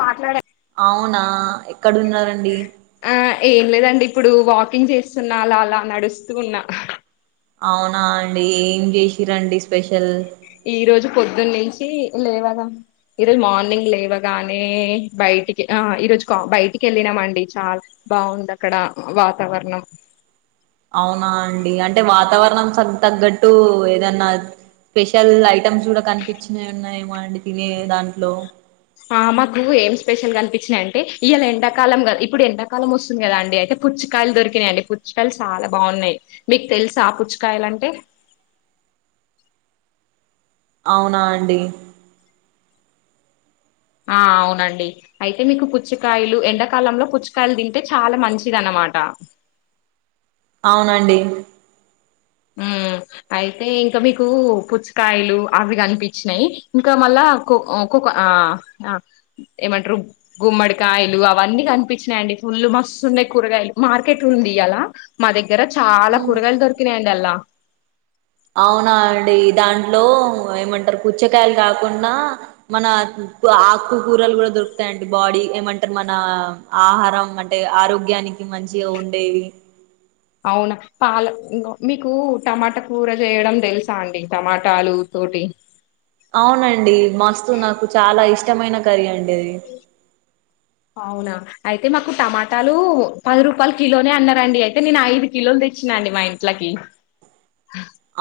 మాట్లాడ అవునా ఎక్కడ ఉన్నారండి ఆ ఏం లేదండి ఇప్పుడు వాకింగ్ చేస్తున్నా అలా అలా నడుస్తూ ఉన్నా అవునా అండి ఏం చేసిరండి స్పెషల్ ఈ రోజు పొద్దున్న నుంచి లేవగా ఈరోజు మార్నింగ్ లేవగానే బయటికి ఆ ఈరోజు బయటికి వెళ్ళినామ అండి చాలా బాగుంది అక్కడ వాతావరణం అవునా అండి అంటే వాతావరణం తగ్గట్టు అటు ఏదన్నా స్పెషల్ ఐటమ్స్ కూడా కనిపించినవి ఉన్నాయేమో అండి తినే దాంట్లో ఆ మాకు ఏం స్పెషల్గా అనిపించినాయి అంటే ఇవాళ ఎండాకాలం కా ఇప్పుడు ఎండాకాలం వస్తుంది కదా అండి అయితే పుచ్చికాయలు దొరికినాయిండి పుచ్చకాయలు చాలా బాగున్నాయి మీకు తెలుసా ఆ పుచ్చకాయలు అంటే అవునా అండి ఆ అవునండి అయితే మీకు కుర్చి కాయలు ఎండకాలంలో పచ్చ లు తింటే చాలా మంచిది అన్నమాట అవునండి అయితే ఇంకా మీకు పుచ్చకాయలు అవి కనిపించినాయి ఇంకా మళ్ళా ఒక్కొక్క ఆ ఏమంటారు గుమ్మడికాయలు అవన్నీ కనిపించినాయిండి ఫుల్లు మస్తు ఉన్నాయి కూరగాయలు మార్కెట్ ఉంది అలా మా దగ్గర దగ్గ చాలా ఉమ్, కూరగాలు దొరికినాయండి లా అవునా అండి దాంట్లో ఏమంటారు పచ్చకాయలు కాకుండా మన ప్పు కూరలు కూడా దొరుకుతాయడి బాడీ ఏమంటారు మన ఆహారం అంటే ఆరోగ్యానికి మంచిగా ఉండేవి అవునా పాల మీకు టమాటా కూర చేయడం తెలుసా అండి టమాటాలు తోటి అవునండి మస్తు నాకు చాలా ఇష్టమైన కర్రీ అండి అదే అవునా అయితే మాకు టమాటాలు పది రూపాయలు కిలోనే అన్నారండి అయితే నేను ఐదు కిలోలు తెచ్చినాఅండి మా ఇంట్లకి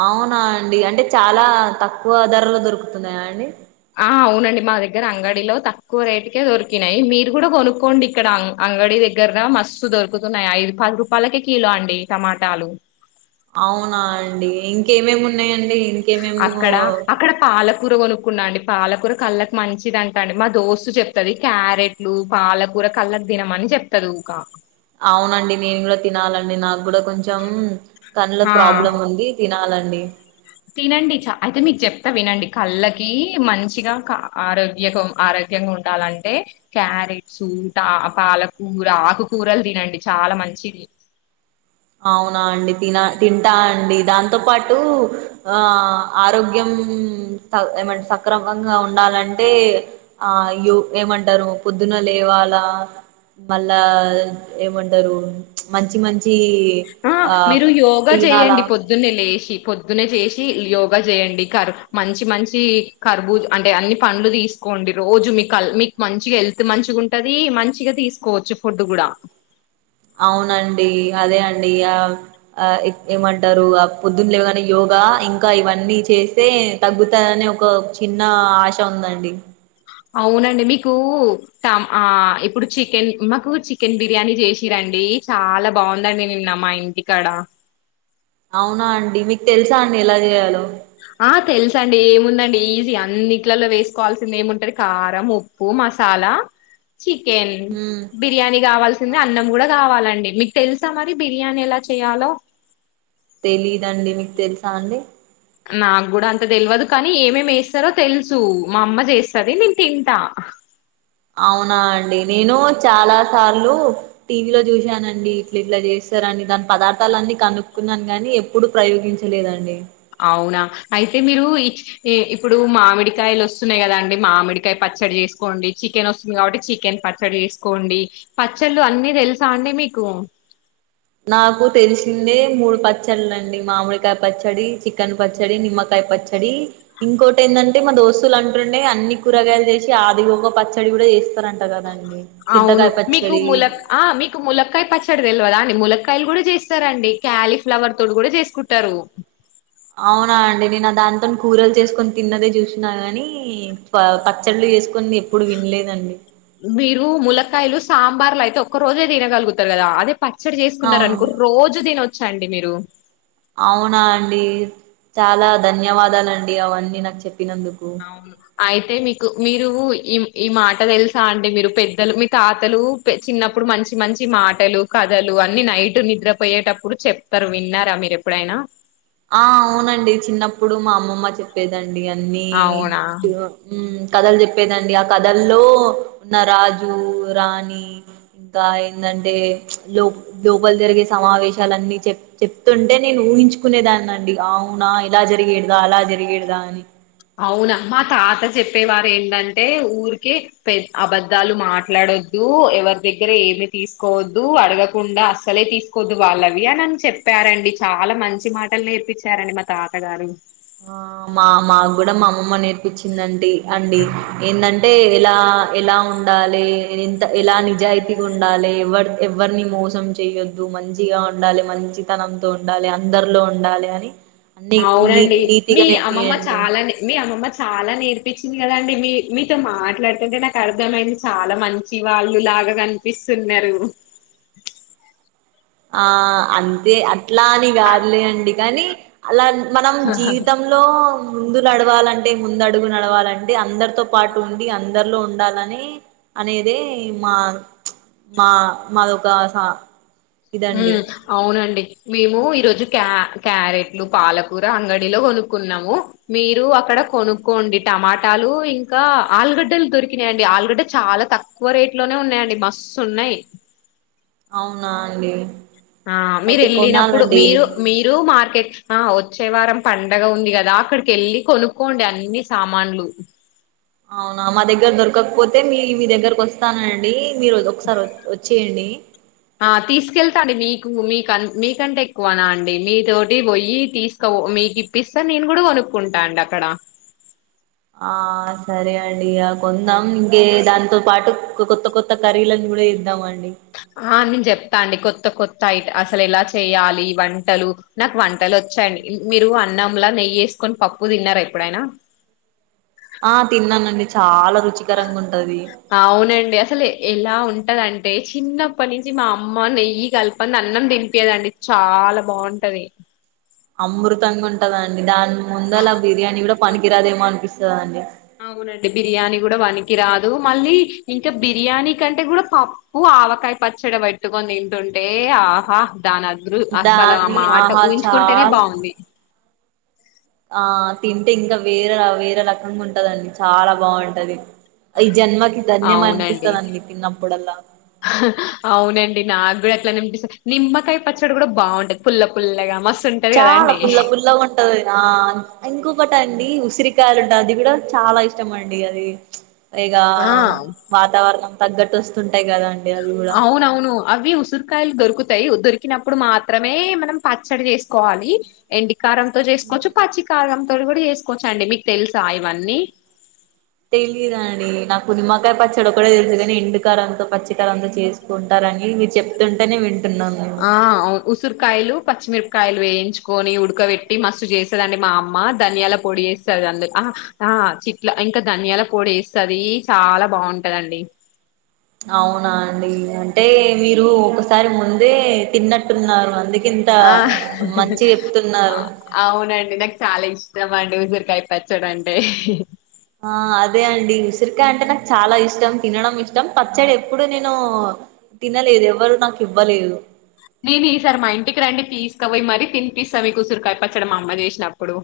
అవునా అండి అంటే చాలా తక్కువ ధరలో దొరుకుతున్నాయా అండి ఆ అవునండి మా దగ్గర అంగడిలో తక్కువ రేటుకే దొరికినాయి మీరు కూడా కొనుక్కోండి ఇక్కడ అంగడి దగ్గర మస్తు దొరుకుతున్నాయి ఐదు పది రూపాయలకే కిలో అండి టమాటాలు అవునా అండి ఇంకేమేమి ఉన్నాయంండి అక్కడ అక్కడ పాలకు కూూర కొనుక్కున్నా అండి పాలకూర కళ్ళకి మంచిది అంటా అండి మా దోస్తు చెప్తది క్యారెట్లు పాలకూర కళ్ళకు తినమ అని చెప్తదికా అవునండి నేను కూడా తినాలండి నాకు కూడా కొంచెం కన్నల హా ప్రాబ్లం ఉంది తినాలండి అడి తినండి చ అయితే మీకు చెప్తా వినండి కళ్ళకి మంచిగా ఆరోగ్య ఆరోగ్యంగా ఉండాలంటే క్యారెట్స్ పాలకూర ఆకుకూరలు తినండి చాలా మంచిది అవునా అండి తిన తింటా అండి దాంతో పాటు ఆ ఆరోగ్యం ఏమంట సక్రమంగా ఉండాలంటే ఆ యో ఏమంటారు పొద్దున లేవాలా మళ్ళా ఏమంటారు మంచి మంచి ఆ మీరు యోగా తినాలా చేయయండి పొద్దున్నే లేసి పొద్దునే చేసి యోగా చేయండి కర్ మంచి మంచి కర్బూ అంటే అన్ని పంలు తీసుకోండి రోజు మీకు మీకు మంచి హెల్త్ మంచిగా ఉంటది మంచిగా తీసుకోవచ్చు ఫుడ్ కూడా అవునండి అదే అండి ఆ ఏమంటారు ఆ పొద్దున్నలే కానీ యోగా ఇంకా ఇవన్నీ చేస్తే తగ్గుతాయనే ఒక చిన్న ఆశ ఉందండి అవునండి మీకు ఆ ఇప్పుడు చికెన్ మాకు చికెన్ బిర్యానీ చేసిరండి చాలా బాగుందండి నిన్న మా ఇంటికాడ అవునా అండి మీకు తెలుసా అండి ఎలా చేయాలో ఆ తెలుస అండి ఏముందండి ఈజీ అన్నిట్లలో వేసుకోవాల్సింది ఏముంటుంది కారం ఉప్పు మసాలా చికెన్ హ్మ్ బిర్యానీ కావాల్సింది అన్నం కూడా కావాలండి మీకు తెలుసా మరి బిర్యానీ ఎలా చేయాలో తెలీదండి మీకు తెలుసా అండి నాకు కూడా అంత తెల్యదు కానీ ఏమేమి వేస్తారో తెలుసు మా అమ్మ చేస్తది నేను తింటా అవునా అండి నేను చాలా సార్లు టీవీలో చూశానండి ఇట్లా ఇట్లా చేస్తారని దాని పదార్థాల అన్ని కనుక్కున్నాను గాని ఎప్పుడు ప్రయోగించలేదండి. అవునా అయితే మీరు ఇ ఇప్పుడు మామిడికాయలు వస్తున్నాయి కదా అండి. మామిడికాయ పచ్చడి చేసుకోండి. చికెన్ వస్తుంది కాబట్టి చికెన్ పచ్చడి చేసుకోండి. పచ్చళ్ళు అన్నీ తెలుసా అండి మీకు నాకు తెలిసిందే మూడు పచ్చడిలండి మామిడికాయ పచ్చడి, చికెన్ పచ్చడి, నిమ్మకాయ పచ్చడి, ఇంకోటి ఏంటంటే మా దోస్తులు అంటుండే అన్ని కూరగాయలు చేసి ఆది ఒక పచ్చడి కూడా చేస్తారంట కదండి. అవును చింతకాయ మీకు పచ్చడి ముల్ల ఆ మీకు ములక్కయ పచ్చడిది తెల్వదా అండి ములక్కాయ్ కాయలు కూడా చేస్తారండి క్యాలీఫ్లవర్ తోడు కూడా చేసుకుంటారు. అవునా అండి నేను దానితో కూరలు చేసుకొని తిన్నదే చూసినాను గాని పచ్చళ్ళు చేసుకుని ఎప్పుడు వినలేదండి. మీరు ముల్లకాయలు సాంబార్లు అయితే ఒక్క రోజే తినగలుగుతారు కదా అదే పచ్చడి చేసుకున్నారు అవును అనుకో రోజు దీనచ్ చండి మీరు అవునా అండి చాలా ధన్యవాదాలండి అవన్నీ నాకు చెప్ అవును అయితే మీకు మీరు ఈ ఈ మాట తెలుసా అండి మీరు పెద్దలు మీ తాతలు చిన్నప్పుడు మంచి మంచి మాటలు కథలు అన్ని నైట్ నిద్రపోయేటప్పుడు చెప్తారు. విన్నారా, మీరు ఎప్పుడైనా ఆ అవునండి చిన్నప్పుడు మా అమ్మమ్మ చెప్పేదండి అండి అవునా అన్నీ కథలు చెప్పేదండి ఆ కథల్లో ఉన్న రాజు రాణి ఇంకా ఏందంటే ప్చ్ లో లోపలి జరిగే సమావేశాలన్ని చె చెప్తుంటే నేను ఊహించు కునేదాన్ని అండి అవునా ఇలా జరిగేడ్దా అలా జరిగేడ్దా అని అవునా మా తాత చెప్పేవారు ఏంటంటే ఊరికే పె అబధాలు మాట్లాడొద్దు ఎవరి దగ్గర ఏమి తీసుకోవద్దు అడగకుండా అస్సలే తీసుకోవద్దు వాళ్ళవి అని అని చెప్పారంండి చాలా మంచి మాటలు నేర్పించారండి మా తాత గారు ఆ మా మాకు కూడా మా అమ్మమ్మ నేర్పచ్చిందండి అండి ఏంటంటే ఇలా ఎలా ఉండాలి ఇంత ఎలా నిజాయితీగా ఉండాలి ఎవ ఎవరిని మోసం చెయొద్దు మంచిగా ఉండాలి మంచితనంతో ఉండాలి అందరిలో ఉండాలి అని డిగ్ మీ అవునండి మీ అమ్మమ్మ చాలానే మీ అమ్మమ్మ చాలా నేర్పించింది కదా అండి మీ మీతో మాట్లాడుతుంటే నాకు అర్థమైంది చాలా మంచి వాళ్ళులాగా కనిపిస్తున్నారు ఆ అంతే అన్ ఇలాని కాదులే అండి కానీ అలా మనం జీవితంలో ముందు నడవాలంటే ముందు అడుగు నడవాలంటే అందరితో పాటు ఉండి అందరిలో ఉండాలని అనేది మా మా మాదొక సా ఇదండి మ్మ్ అవునండి మేము ఈరోజు క్యా క్యారెట్లు పాలకూర అంగడలో కొనుక్కున్నాము మీరు అక్కడ కొనుక్కోండి టమాటాలు ఇంకా ఆలుగడ్డలు దొరికినాయండి ఆలుగడ్డ చాలా తక్కువ రేట్ లోనే ఉన్నాయండి మస్తు ఉన్నాయి అవునా అండి ఆ మీరు అయితే వెళ్ళినప్పుడు కొనాలండి మీరు మీరు మార్కెట్ ఆ వచ్చేవారం పండగ ఉంది కదా అక్కడికి వెళ్ళి కొనుక్కోండి అన్ని సామాన్లు అవునా మా దగ్గర దొరకపోతే మీ మీ దగ్గరకి వస్తానండి అండి మీరు ఒకసారి వచ్చేయండి ఆ తీసుకెళ్తాండి మీకు మీక మీకంటే ఎక్కువనా అండి మీ తోటి పోయి తీసుకో మీకు ఇప్పిస్త నేను కూడా కొనుక్కుంటా అండి అక్కడ ఆ సరే అండి ఆ కొందాం ఇంకే దాంతో పాటు కొత్త కొత్త కర్రీలని కూడా చేద్దాం అండి ఆ నేను చెప్తా అండి కొత్త కొత్త ఐ అసలు ఎలా చేయాలి వంటలు నాకు వంటలు వచ్చాయండి మీరు అన్నంలా నెయ్యి వేసుకొని పప్పు తిన్నారా ఎప్పుడైనా ఆ తిన్నానండి చాలా రుచికరంగా ఉంటు అవునండి అసలు ఎలా ఉంట్ ఉంటదంటే చిన్నప్పటి నుంచి మా అమ్మ నెయ్యి కలపంది అన్నం తినిపీయదండి చాలా బాగుంటది అమృతంగా ఉంటందండి దాన్ని ముందల బిర్యానీ కూడా పనికిరాదేమో అనిపిస్తది అండి అవునండి బిర్యానీ కూడా వనికిరాదు మళ్ళీ ఇంకా బిర్యానీ కంటే కూడా పప్పు ఆవకాయ పచ్చడి పెట్టుకొని తింటుంటే ఆహా దానద్రు అసలు ఆ దాన్ని మాట ఆహా ఊహించుకుంటేనే చాలా బాగుంది ఆ తింటే ఇంకా వేరే వేరే రకంగా ఉంటదండి చాలా బాగుంటది ఈ జన్మకి అవునండి ధన్యమనిపిస్తదండి తిన్నప్పుడల్లా ఇలా నిమ్మకాయ పచ్చడి కూడా బాగుంటది పుల్ల పుల్లగా మస్ చాలా పుల్ల పుల్ల ఉంటంది కదా ఇంకోపట అండి ఉసిరి కాలంట అది కూడా చాలా ఇష్టం అండి అది ఇగా ఆ వాతావరణం తగ్గటొస్తుంది అవునవును అవి ఉసరి కాయల్ దొరుకు దొరికినప్పుడు మాత్రమే మనం పచ్చడి చేసుకోవాలి ఎండి కారంతో చేసుకోవచ్చు పచ్చికారం ఇక్కడ కూడా చేసుకోవచ్చండి మీకు తెలుసా ఇవన్నీ తెలీయదండి నాకు నిమ్మకాయ పచ్చడి ఒక్కటే తెలుసు కాని, ఎండుకారంతో, పచ్చిికారంతో, చేసుకుంటార్ అని మీరు చెప్తుంటనే విన్ ఆ ఉసురు కాయలు పచ్చిమిర్ కాయలు వేయించుకొని, ఉడకబెట్టి మస్తు చేస్తుందిండి, మా అమ్మ ధనియాల పొడి వేస్తది అందు చిట్లా ఇంకా ధనియాల పొడి వేస్తది చాలా బాగుంటదండి అవునా అండి అంటే మీరు ఒకసారి ముందే తిన్నట్టున్నారు అంది ఆ అవునండి నాకు చాలా ఇష్ ష్టం అండి ఉసిరికాయ పచ్చడంటే ఆ అదే అండి ఉసిరికాయ అంటే నాకు చాలా ఇష్టం, తినడం ఇష్టం, పచ్చడి ఎప్పుడు నేను తినలేదు ఎవరు నాకు ఇవ్వలేదు నేను ఈ సార్ మా ఇంటికి రండి, తీసుక వోయి మరీ తినిపిస్తా మీకు ఉసరికాయ పచ్చడి మా అమ్మ చేసినప్పుడు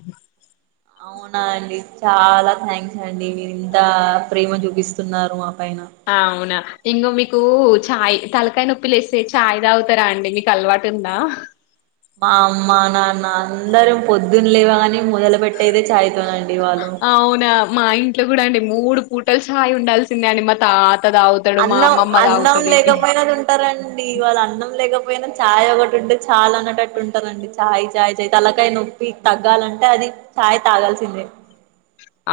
అవునా అండి చాలా థ్యాంక్స్ అండి మీరు ఇంత ప్రేమ చూపిస్తున్నారు మా పైన ఆ అవునా ఇంగో మీకు చాయ్ తలకాయ నొప్పి లేస్తే చాయ్ తాగుతారా అండి మీకు అలవాటు ఉందా మా అమ్మా నాన్న అందరం పొద్దున్న లేవాగానే మొదలు పెెట్టేదే చాయ్ తో నన్ అవునా మా ఇంట్లో కూడా అండి మూడు పూటల్ చాయ్ ఉండాల్సిందే అని మా తా అన్నం అన్నం లేకపోయినది ఉంటారండి ఇవాళ అన్నం లేకపొ యినా ఛాయ్ ఒకటి ఉంటే చాల్ అనేటట్టు ఉంటారండి చాయ్ చాయ్ చయ్ తలకాయ నొప్పి తగ్గాలంటే అది చాయ్ తాగాల్సిందే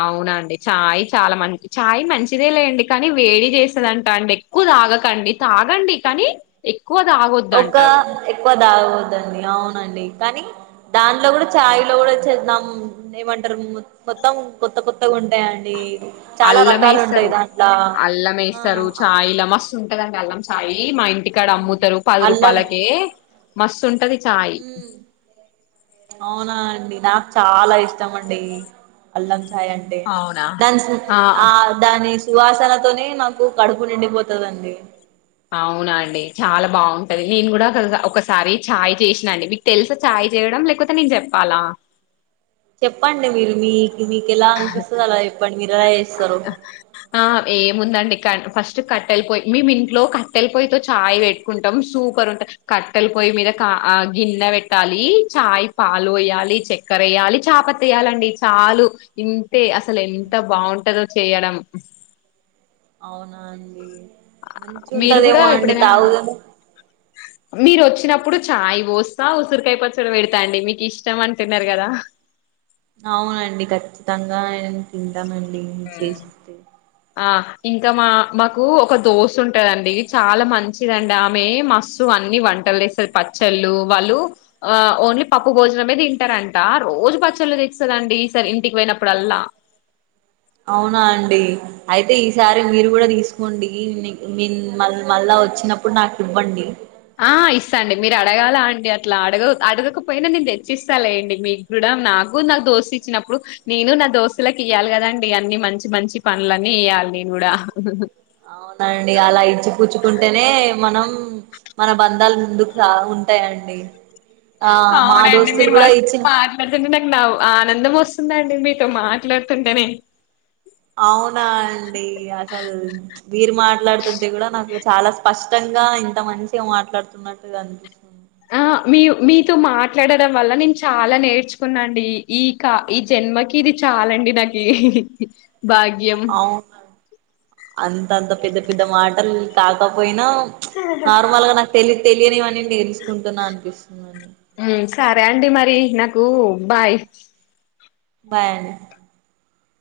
అవునండి చాయ్ చాలా మంచి చాయ్ మంచిదే లేండి కానీ వేడి చేసదంటా అండి ఎక్కువ తాగకండి తాగండి కానీ ఎక్కువ తాగొద్దు ఒక అంటారు ఎక్కువ దాగపోతుండి అవునండి కానీ దాంట్లో కూడా చాయ్ లో కూడా చే ఏమంటారు మొత్తం కొత్త కొత్తగా ఉ అంటాండి చాలా అల్లం రకాలు ఉంటాయి వేస్తారు దాంట్లో అల్లం ఆ వేస్తారు చాయ్లా మస్తు ఉంటదండి అల్లం చాయి యి మా ఇంటికాడ అమ్ముతరు పది అల్లం రూపాలకే మస్సు ఉంటది చాయ్ ఉమ్ అవునా అండి నాకు చాలా ఇష్టం అండి అల్లం చ్ చాయ్ అంటే అవునా దాంచ్ న్ ఆ దాని సువాసనతోనే నాకు కడుపు నిండిపోతుందిండి అవునా అండి చాలా బాగుంటది నేను కూడా ఒకసారి చాయ్ చేసినా అండి మీకు తెలుసా చాయ్ చేయడం లేకపోతే నేను చెప్పాలా చెప్పండి మీరు మీ మీకలనుపిసాల ప ఆ ఏ ముందా అ క ఫస్ట్ కట్టెల పొయి మేము ఇంట్లో కట్టెల పొయ్య తతో చాయ్ పెట్టుకుంటాం సూపర్ ఉంటు కట్టెల పొయ్య మీద కా గిన్నె పెట్టాలి చాయ్ పాలు వేయాలి చక్కెర వేయాలి చాపత వేయాలండి చాలు ఇంతే అసలు ఎ అంత బాగుంటందో చేయడం అవునా అడి మంచి మీరు కూడా ఉంటదేమో అండి ఎప్పుడైనా తాగు కదా మీరు వచ్చినప్పుడు చాయ్ పోస్తా ఉసిరికాయ పచ్చడి పెడతాండి మీకు ఇష్టం అంటున్నారు కదా అవునండి ఖచ్చితంగా నండి హ్మ్ చేసితే ఆ ఇంకా మా మాకు ఒక దోసా ఉంటదండి చాలా మంచిదండి ఆమె మస్సు అన్ని వంటలు తెస్తుంది పచ్చళ్ళు వాళ్ళు ఆ ఓన్లీ పప్పు భోజనం మీది తింటారంట రోజు పచ్చలు తెస్తుదండి ఈసారి ఇంటికి పోయినప్పుడల్లా అవునా అండి అయితే ఈసారి మీరు కూడా తీసుకోండి మళ్ళా వచ్చినప్పుడు నాకు ఇవ్వండి ఆ ఇస్తా అండి మీరు అడగాల అండి అట్లా అడగ అడగకపోయినా నేను తెచ్చిస్తాల అండి మీకు కూడా నాకు నాకు దోస్తు ఇచ్చినప్పుడు నేను నా దోస్తులలకు ఇయ్యాలి కదండి అన్ని మంచి మంచి పనులన్నీ ఇయ్యాలి నేను కూడా అవునండి అలా ఇచ్చి పచ్చుకుంటేనే మనం మన బంధాలు ముందుకు ఉంటాయండి ఆ మా అవునండి దోస్తులు మీరు కూడా మస్త్ ఇచ్చిన మాట్లాడుతుంటే ఆనందం వస్తుందండి మీతో మాట్లాడుతుంటేనే అవునా అండి అసలు మీరు మాట్లాడుతుంటే కూడా నాకు చాలా స్పష్టంగా ఇంత మంచిగా మాట్లాడుతున్నట్టుగా అనిపిస్తుంది ఆ మీ మీతో మాట్లాడడం వల్ల నేను చాలా నేర్చుకున్నాండి ఈ కా ఈ జన్మకి ఇది చాలండి నాకి భాగ్యం అవును అంత అంత పెద్ద పెద్ద మాటలు కాకపోయినా నార్మల్గా నాకు పెళ్ళి తెలియనివని తేలుసుకుంటున్నా అనిపిస్తుందంని సరే అండి మరి నాకు బాయ్ బాయడి